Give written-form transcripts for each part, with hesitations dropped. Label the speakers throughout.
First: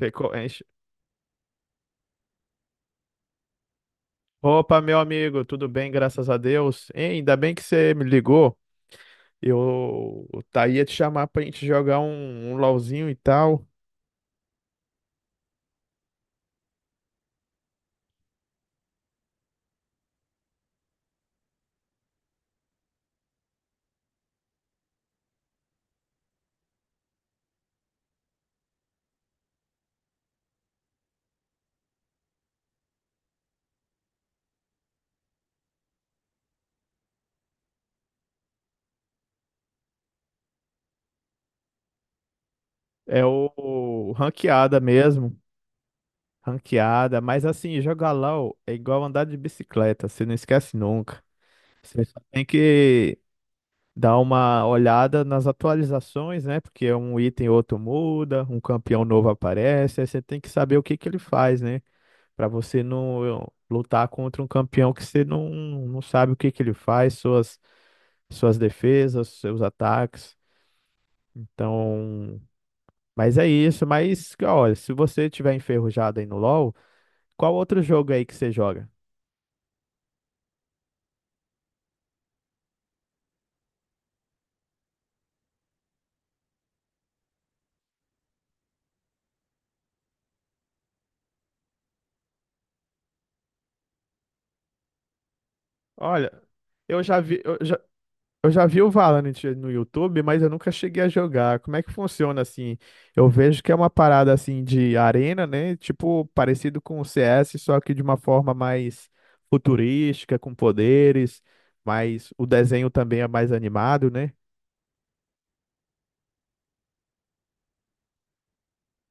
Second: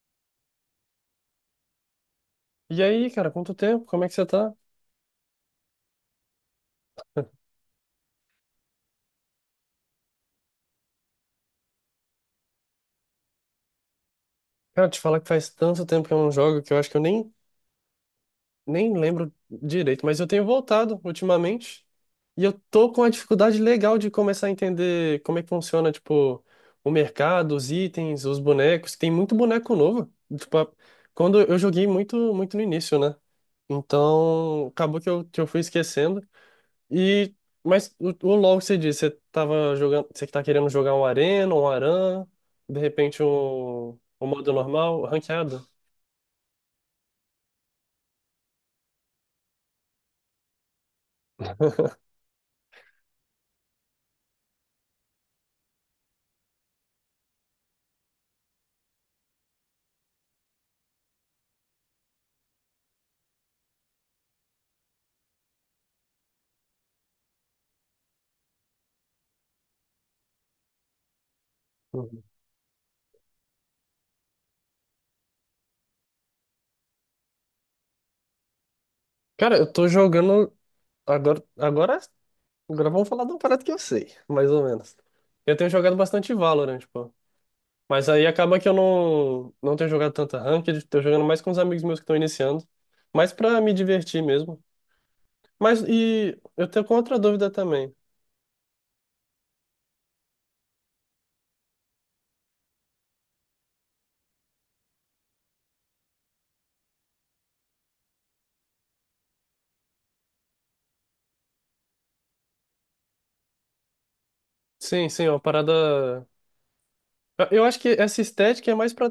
Speaker 1: Ficou, enche.
Speaker 2: E aí, cara, quanto tempo? Como é que você tá?
Speaker 1: Opa, meu amigo, tudo bem, graças a Deus. Hein, ainda bem que você me ligou. Eu ia te chamar pra gente jogar um LOLzinho e tal.
Speaker 2: Cara, te falar que faz tanto tempo que eu não jogo que eu acho que eu nem lembro direito, mas eu tenho voltado ultimamente e eu tô com uma dificuldade legal de começar a entender como é que funciona, tipo, o mercado, os itens, os bonecos. Tem muito boneco novo. Tipo, quando eu joguei muito, muito no início, né? Então, acabou que eu fui esquecendo. E, mas o LoL que você disse, você tava jogando, você que tá querendo jogar um Arena, de repente
Speaker 1: É o,
Speaker 2: um,
Speaker 1: o
Speaker 2: um modo
Speaker 1: ranqueada
Speaker 2: normal,
Speaker 1: mesmo,
Speaker 2: ranqueado?
Speaker 1: ranqueada, mas assim, jogar LOL é igual andar de bicicleta, você não esquece nunca. Você só tem que dar uma olhada nas atualizações, né? Porque um item ou outro muda, um campeão novo aparece, aí você tem que saber o que que ele faz, né? Para você não lutar contra um campeão que você não sabe o que que ele faz, suas defesas, seus ataques.
Speaker 2: Uhum.
Speaker 1: Então, mas é isso. Mas, olha, se você tiver enferrujado aí no LoL, qual outro jogo aí que você joga?
Speaker 2: Cara, eu tô jogando. Agora, agora, agora vamos falar de um parada que eu sei, mais ou menos. Eu tenho jogado bastante Valorant, pô. Mas aí acaba que eu não tenho jogado tanta ranked, tô jogando mais com os amigos meus que estão iniciando, mais pra me divertir mesmo. Mas e
Speaker 1: Olha,
Speaker 2: eu tenho com
Speaker 1: eu
Speaker 2: outra
Speaker 1: já vi,
Speaker 2: dúvida
Speaker 1: eu já,
Speaker 2: também.
Speaker 1: eu já vi o Valorant no YouTube, mas eu nunca cheguei a jogar. Como é que funciona assim? Eu vejo que é uma parada assim de arena, né? Tipo, parecido com o CS, só que de uma forma mais futurística, com poderes, mas o desenho também é mais animado, né?
Speaker 2: Sim, sim, é uma parada. Eu acho que essa estética é mais para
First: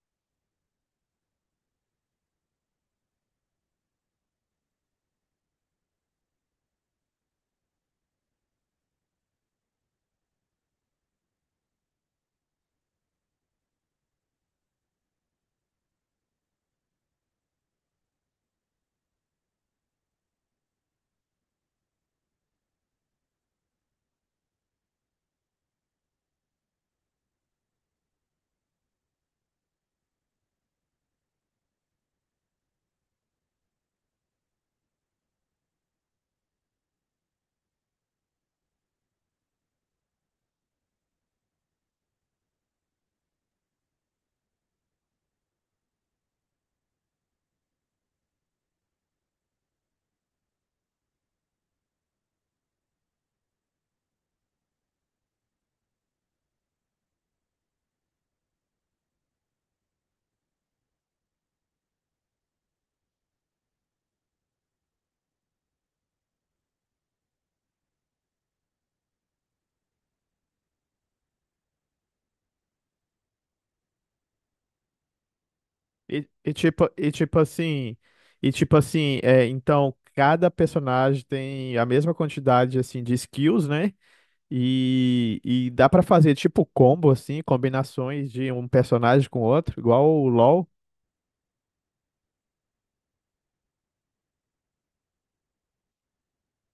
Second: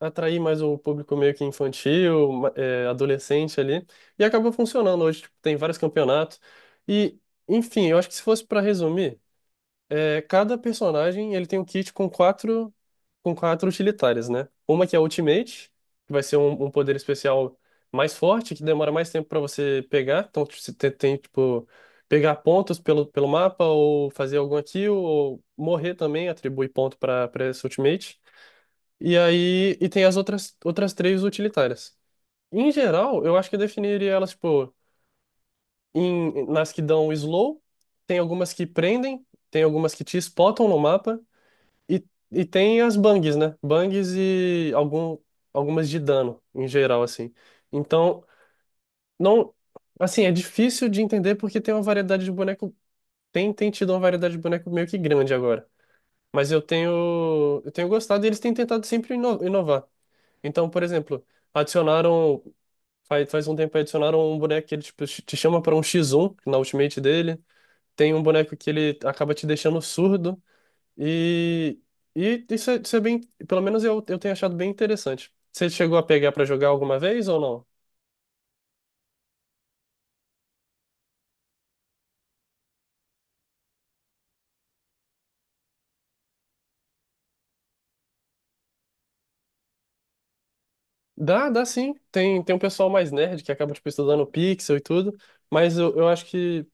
Speaker 2: atrair mais o público meio que infantil, adolescente ali, e acabou funcionando hoje. Tipo, tem vários campeonatos. E, enfim, eu acho que se fosse para resumir, cada personagem ele tem um kit com quatro utilitárias, né? Uma que é a Ultimate, que vai ser um poder especial mais forte, que demora mais tempo para você pegar. Então, tipo, você tem, tipo, pegar pontos pelo mapa, ou fazer alguma kill, ou morrer também, atribui ponto para essa Ultimate. E aí, e tem as outras três utilitárias. Em geral, eu acho que eu definiria elas, tipo, nas que dão slow, tem algumas que prendem, tem algumas que te spotam no mapa, e, e tem as bangs, né? Bangs e algumas de dano, em geral, assim. Então, não. Assim, é difícil de entender porque tem uma variedade de boneco. Tem tido uma variedade de boneco meio que grande agora. Mas eu tenho. Eu tenho gostado e eles têm tentado sempre inovar. Então, por exemplo, adicionaram. Faz um tempo aí adicionaram um boneco que ele tipo, te chama para um X1 na ultimate dele. Tem um boneco que ele acaba te deixando surdo. E, e isso é bem. Pelo menos eu tenho achado bem interessante. Você chegou a
Speaker 1: E,
Speaker 2: pegar pra
Speaker 1: e
Speaker 2: jogar
Speaker 1: tipo,
Speaker 2: alguma
Speaker 1: e
Speaker 2: vez
Speaker 1: tipo
Speaker 2: ou não?
Speaker 1: assim, e tipo assim, é, então cada personagem tem a mesma quantidade assim de skills, né? E dá pra fazer tipo combo, assim, combinações de um personagem com outro, igual o LoL.
Speaker 2: Dá sim. Tem um pessoal mais nerd que acaba, tipo, estudando pixel e tudo. Mas eu acho que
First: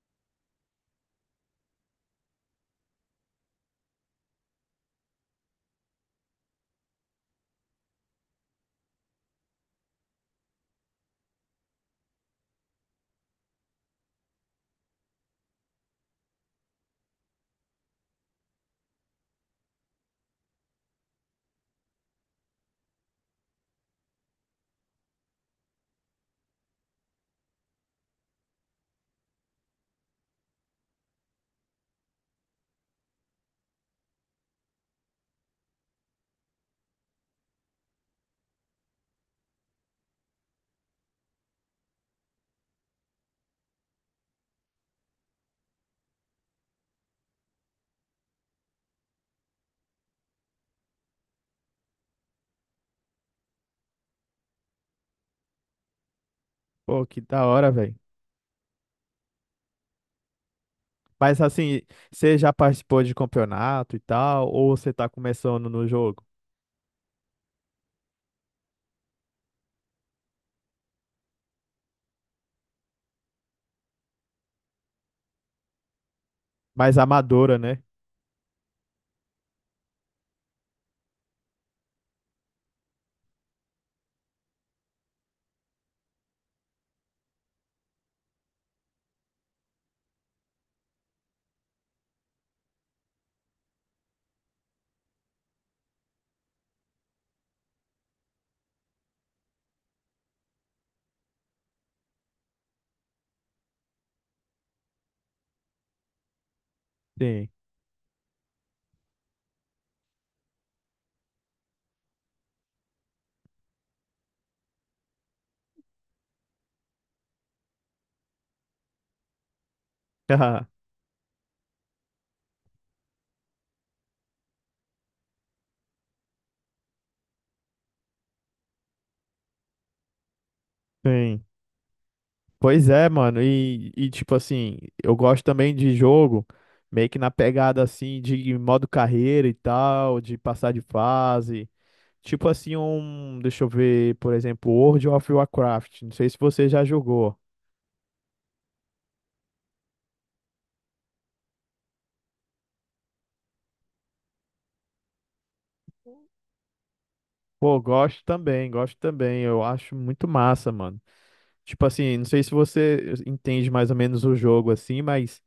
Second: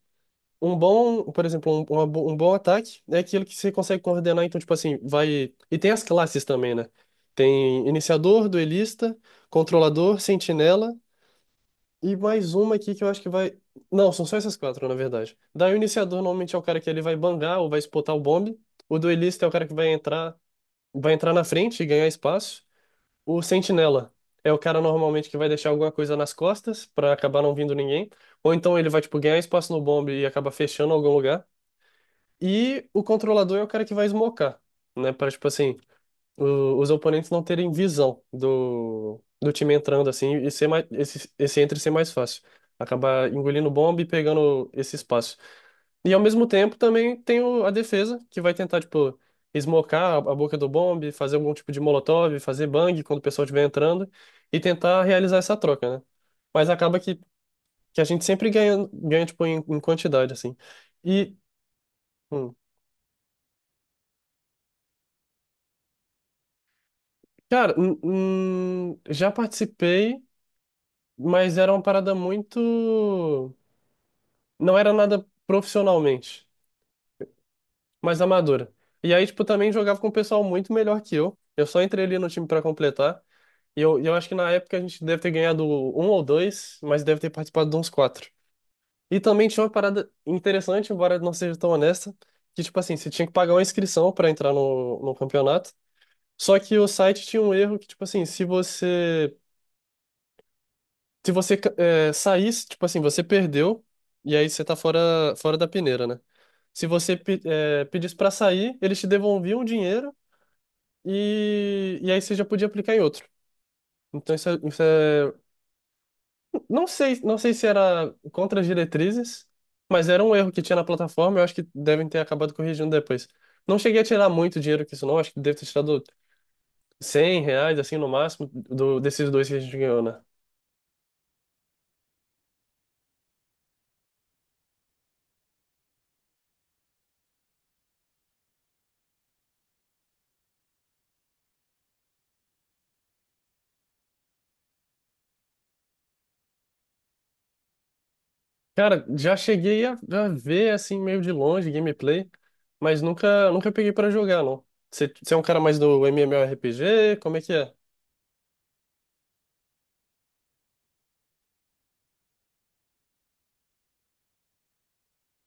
Speaker 2: um bom, por exemplo, um bom ataque é aquilo que você consegue coordenar. Então, tipo assim, vai. E tem as classes também, né? Tem iniciador, duelista, controlador, sentinela. E mais uma aqui que eu acho que vai. Não, são só essas quatro, na verdade. Daí o iniciador normalmente é o cara que ele vai bangar ou vai espotar o bombe. O duelista é o cara que vai entrar na frente e ganhar espaço. O sentinela é o cara normalmente que vai deixar alguma coisa nas costas pra acabar não vindo ninguém. Ou então ele vai tipo ganhar espaço no bombe e acaba fechando algum lugar. E o controlador é o cara que vai smocar, né? Para tipo assim, os oponentes não terem visão do time entrando assim e ser mais, esse entre ser mais fácil. Acabar engolindo bomba e pegando esse espaço. E ao mesmo tempo também tem a defesa, que vai tentar, tipo, esmocar a boca do bombe, fazer algum tipo de molotov, fazer bang quando o pessoal estiver entrando e tentar realizar essa troca, né? Mas acaba
Speaker 1: Pô,
Speaker 2: que,
Speaker 1: que da hora, velho.
Speaker 2: que a gente sempre ganha, ganha tipo, em quantidade, assim. E,
Speaker 1: Mas assim, você já
Speaker 2: hum,
Speaker 1: participou de campeonato e tal, ou você tá começando no jogo?
Speaker 2: cara, já participei. Mas era uma parada muito. Não era nada profissionalmente,
Speaker 1: Mais amadora, né?
Speaker 2: mas amadora. E aí, tipo, também jogava com um pessoal muito melhor que eu. Eu só entrei ali no time pra completar. E eu acho que na época a gente deve ter ganhado um ou dois, mas deve ter participado de uns quatro. E também tinha uma parada interessante, embora não seja tão honesta, que, tipo assim, você tinha que pagar uma inscrição pra entrar no campeonato. Só que o site tinha um erro que, tipo assim, se você saísse, tipo assim, você perdeu, e aí você tá fora, fora da peneira, né? Se você
Speaker 1: Sim.
Speaker 2: pedisse pra sair, eles te devolviam o dinheiro e aí você já podia aplicar em outro. Então não sei se era contra as diretrizes, mas era um erro que tinha na plataforma, eu acho que devem ter acabado corrigindo depois. Não cheguei a tirar muito dinheiro com isso, não, acho que deve ter tirado R$ 100, assim, no máximo, desses dois que a gente ganhou, né?
Speaker 1: Sim. Pois é, mano. Eu gosto também de jogo, meio que na pegada assim, de modo carreira e tal, de passar de fase. Tipo assim, um. Deixa eu ver, por exemplo, World of Warcraft. Não sei se você já jogou.
Speaker 2: Cara, já cheguei a ver assim meio de longe gameplay, mas nunca peguei pra jogar, não. Você é um cara mais do MMORPG? Como é que é?
Speaker 1: Pô, gosto também, gosto também. Eu acho muito massa, mano. Tipo assim, não sei se você entende mais ou menos o jogo assim, mas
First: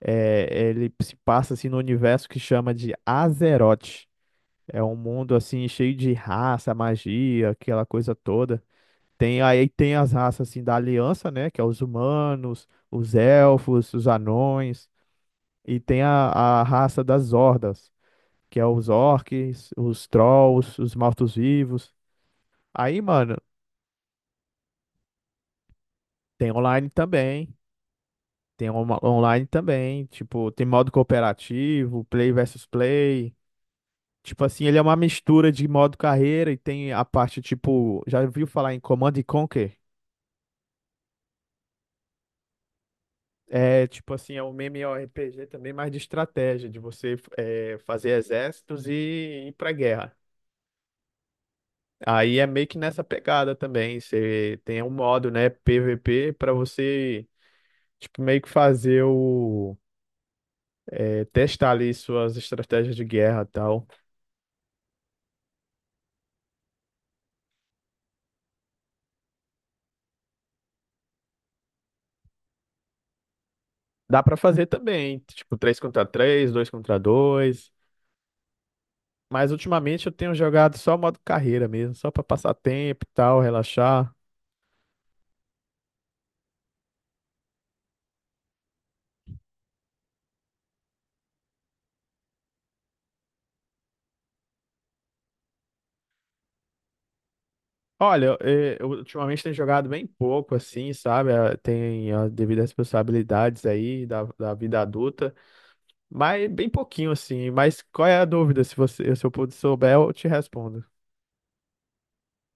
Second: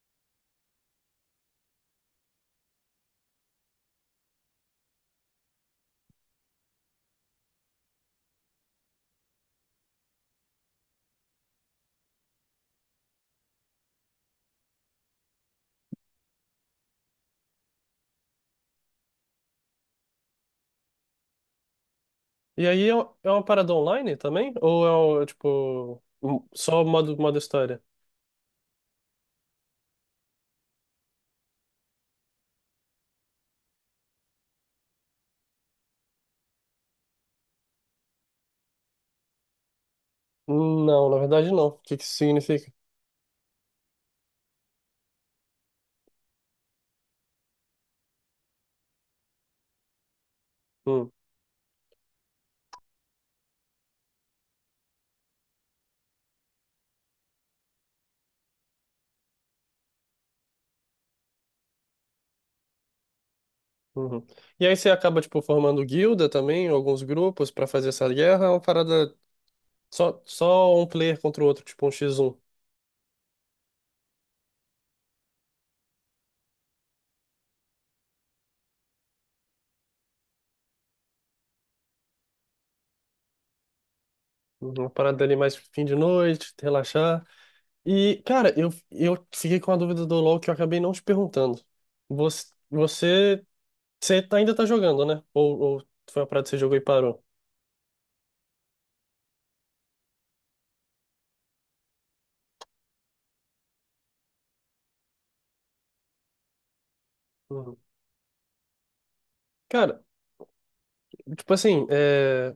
Speaker 1: ele se passa assim no universo que chama de Azeroth. É um mundo assim cheio de raça, magia, aquela coisa toda. Tem aí tem as raças assim da Aliança, né, que é os humanos, os elfos, os anões e tem a raça das hordas, que é os orcs, os trolls, os mortos-vivos.
Speaker 2: E aí é
Speaker 1: Aí,
Speaker 2: um- é
Speaker 1: mano,
Speaker 2: uma parada online também? Ou é
Speaker 1: tem
Speaker 2: só
Speaker 1: online
Speaker 2: modo
Speaker 1: também.
Speaker 2: história?
Speaker 1: Online também. Tipo, tem modo cooperativo, play versus play. Tipo assim, ele é uma mistura de modo carreira e tem a parte, tipo, já ouviu falar em Command and Conquer?
Speaker 2: Não, na verdade não. O que que isso significa?
Speaker 1: É, tipo assim, é um MMORPG também, mais de estratégia, de você fazer exércitos e ir pra guerra.
Speaker 2: Hum,
Speaker 1: Aí é meio que nessa pegada também. Você tem um modo, né, PVP, pra você tipo, meio que fazer o, testar ali suas estratégias de guerra e tal.
Speaker 2: uhum. E aí você acaba tipo formando guilda também, alguns grupos pra fazer essa guerra, é uma parada só um player contra o outro, tipo um x um?
Speaker 1: Dá pra fazer também, tipo, 3 contra três, 2 contra dois. Mas ultimamente eu tenho jogado só modo carreira mesmo, só pra passar tempo e tal, relaxar.
Speaker 2: Uhum. Uma parada ali mais fim de noite, relaxar. E, cara, eu fiquei com a dúvida do LoL que eu acabei não te perguntando. Você, você, ainda tá jogando, né? Ou foi uma parada que você jogou e parou?
Speaker 1: Olha, eu ultimamente tenho jogado bem pouco, assim, sabe? Ah, tem as devidas responsabilidades aí da vida adulta, mas bem pouquinho, assim.
Speaker 2: Uhum.
Speaker 1: Mas qual é a dúvida? Se você, se eu puder souber,
Speaker 2: Cara,
Speaker 1: eu te respondo.
Speaker 2: tipo assim,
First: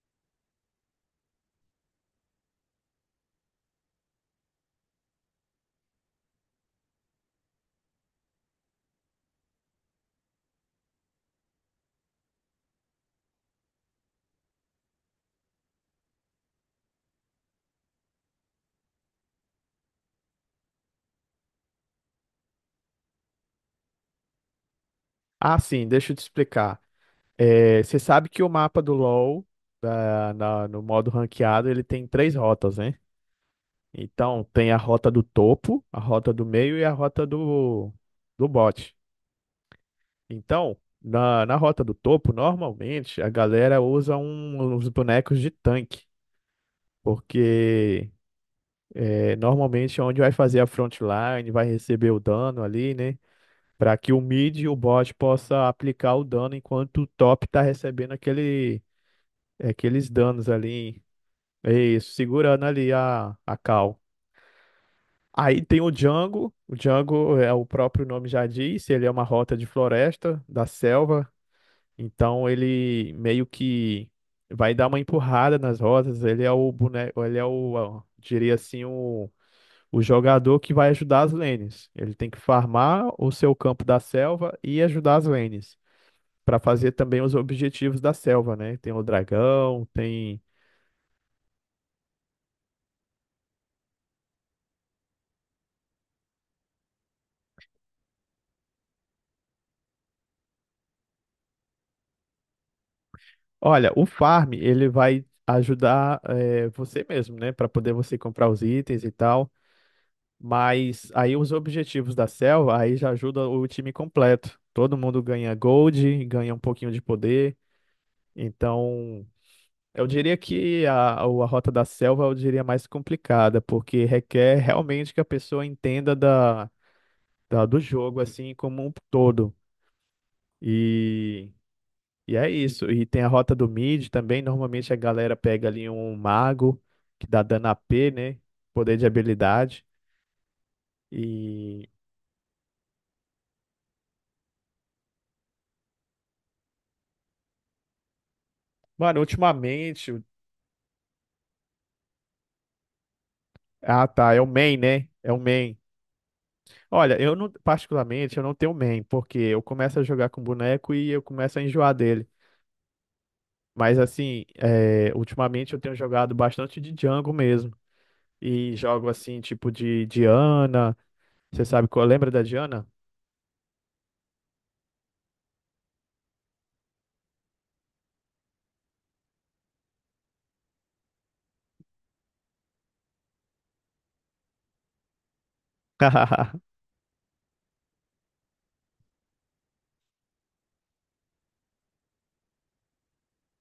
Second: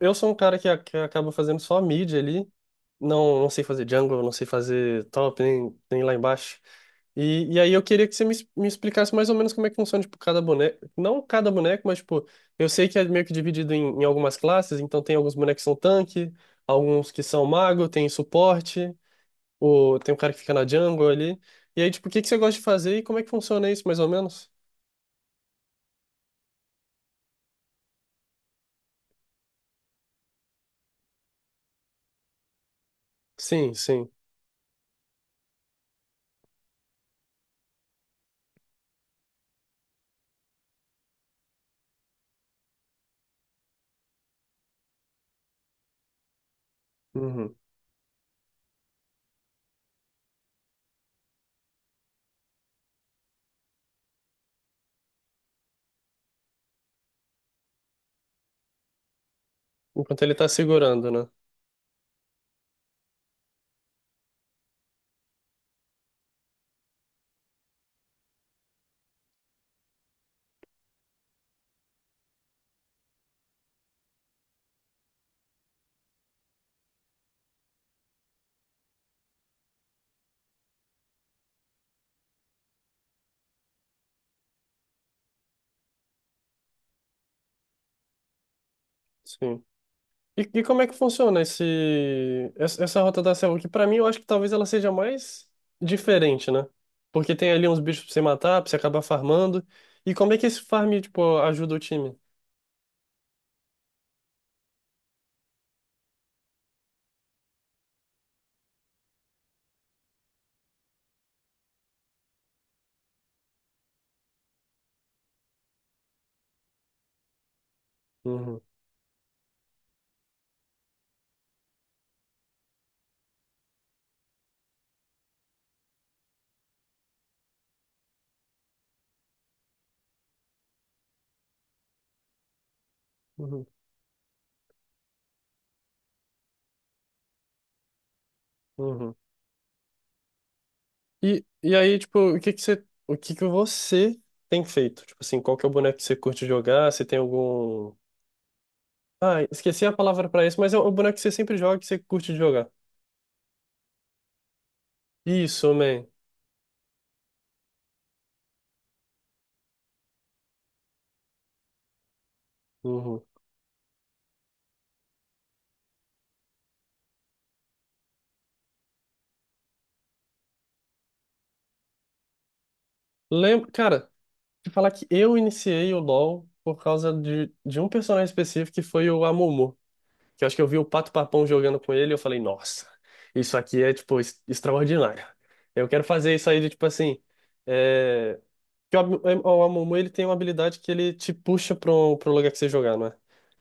Speaker 2: eu sou um cara que acaba fazendo só mid ali. Não sei fazer jungle, não sei fazer top, nem lá embaixo. E aí eu queria que você me explicasse mais ou menos como é que funciona, tipo, cada boneco. Não cada boneco, mas, tipo, eu sei que é meio que dividido em algumas classes, então tem alguns bonecos que são tanque, alguns que são mago, tem suporte, tem um cara que fica na jungle ali. E aí, tipo, o que que você gosta de fazer e como é que funciona isso, mais ou menos?
Speaker 1: Ah, sim, deixa eu te explicar. É, você sabe que o mapa do LoL, no modo ranqueado, ele tem três rotas, né?
Speaker 2: Sim, sim.
Speaker 1: Então, tem a rota do topo, a rota do meio e a rota do bot. Então, na rota do topo, normalmente, a galera usa uns bonecos de tanque,
Speaker 2: Uhum.
Speaker 1: porque normalmente é onde vai fazer a frontline, vai receber o dano ali, né? Para que o mid e o bot possa aplicar o dano enquanto o top tá recebendo aqueles
Speaker 2: Enquanto ele
Speaker 1: danos
Speaker 2: tá
Speaker 1: ali.
Speaker 2: segurando, né?
Speaker 1: É isso, segurando ali a cal. Aí tem o Django. O Django, o próprio nome já diz, ele é uma rota de floresta, da selva. Então ele meio que vai dar uma empurrada nas rotas. Ele é o boneco, ele é o, ó, diria assim, o jogador que vai ajudar as lanes. Ele tem que farmar o seu campo da selva e ajudar as lanes. Para fazer também os objetivos da selva, né? Tem o
Speaker 2: Sim.
Speaker 1: dragão,
Speaker 2: E,
Speaker 1: tem.
Speaker 2: e como é que funciona esse, essa essa rota da selva? Que pra mim eu acho que talvez ela seja mais diferente, né? Porque tem ali uns bichos pra você matar, pra você acabar farmando. E como é que esse farm, tipo, ajuda o time?
Speaker 1: Olha, o farm, ele vai ajudar você mesmo, né? Para poder você comprar os itens e tal. Mas aí os objetivos da selva, aí já ajuda o time completo. Todo mundo ganha gold, ganha um pouquinho de poder.
Speaker 2: Uhum,
Speaker 1: Então, eu diria que a rota da selva, eu diria mais complicada, porque requer realmente que a pessoa entenda do jogo, assim, como um todo. E E é isso. E tem a rota
Speaker 2: uhum,
Speaker 1: do mid também. Normalmente a galera pega ali um mago que dá dano a p, né? Poder de
Speaker 2: uhum.
Speaker 1: habilidade.
Speaker 2: E
Speaker 1: E,
Speaker 2: aí, tipo, o que que você tem feito? Tipo assim, qual que é o boneco que você curte jogar? Se tem algum.
Speaker 1: mano,
Speaker 2: Ah, esqueci a
Speaker 1: ultimamente,
Speaker 2: palavra pra isso, mas é o boneco que você sempre joga, que você curte de jogar.
Speaker 1: ah, tá. É o main, né? É o
Speaker 2: Isso,
Speaker 1: main.
Speaker 2: man.
Speaker 1: Olha, eu não, particularmente, eu não tenho main, porque eu começo a jogar com boneco e eu começo a enjoar dele.
Speaker 2: Uhum.
Speaker 1: Mas assim, ultimamente eu tenho jogado bastante de jungle mesmo. E jogo assim, tipo de Diana. Você sabe qual? Lembra da Diana?
Speaker 2: Lembra, cara, te falar que eu iniciei o LoL por causa de um personagem específico que foi o Amumu. Que eu acho que eu vi o Pato Papão jogando com ele e eu falei, nossa, isso aqui é, tipo, extraordinário. Eu quero fazer isso aí tipo assim. É... que o Amumu, ele tem uma habilidade que ele te puxa pro lugar que você jogar, não é?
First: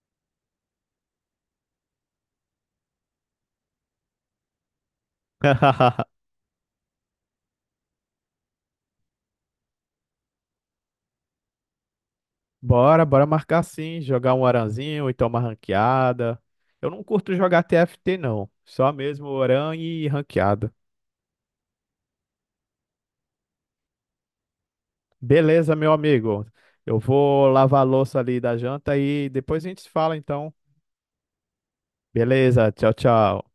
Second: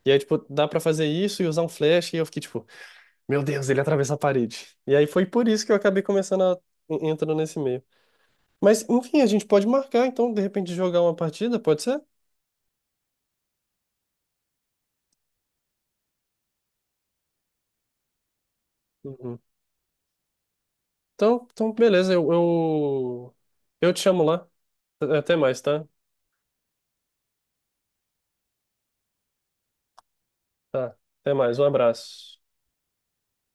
Speaker 2: E aí, tipo, dá pra fazer isso e usar um flash e eu fiquei, tipo, meu Deus, ele atravessa a parede. E aí foi por isso que eu acabei começando entrando nesse meio. Mas, enfim, a gente pode marcar, então, de repente, jogar uma partida, pode ser?
Speaker 1: Bora marcar sim, jogar um aranzinho, ou então uma ranqueada. Eu não curto jogar TFT não, só mesmo
Speaker 2: Uhum.
Speaker 1: oran e ranqueada.
Speaker 2: Então, beleza, eu te chamo lá. Até mais,
Speaker 1: Beleza,
Speaker 2: tá?
Speaker 1: meu amigo. Eu vou lavar a louça ali da janta e depois a gente se fala então.
Speaker 2: Tá, até mais, um abraço.
Speaker 1: Beleza, tchau, tchau.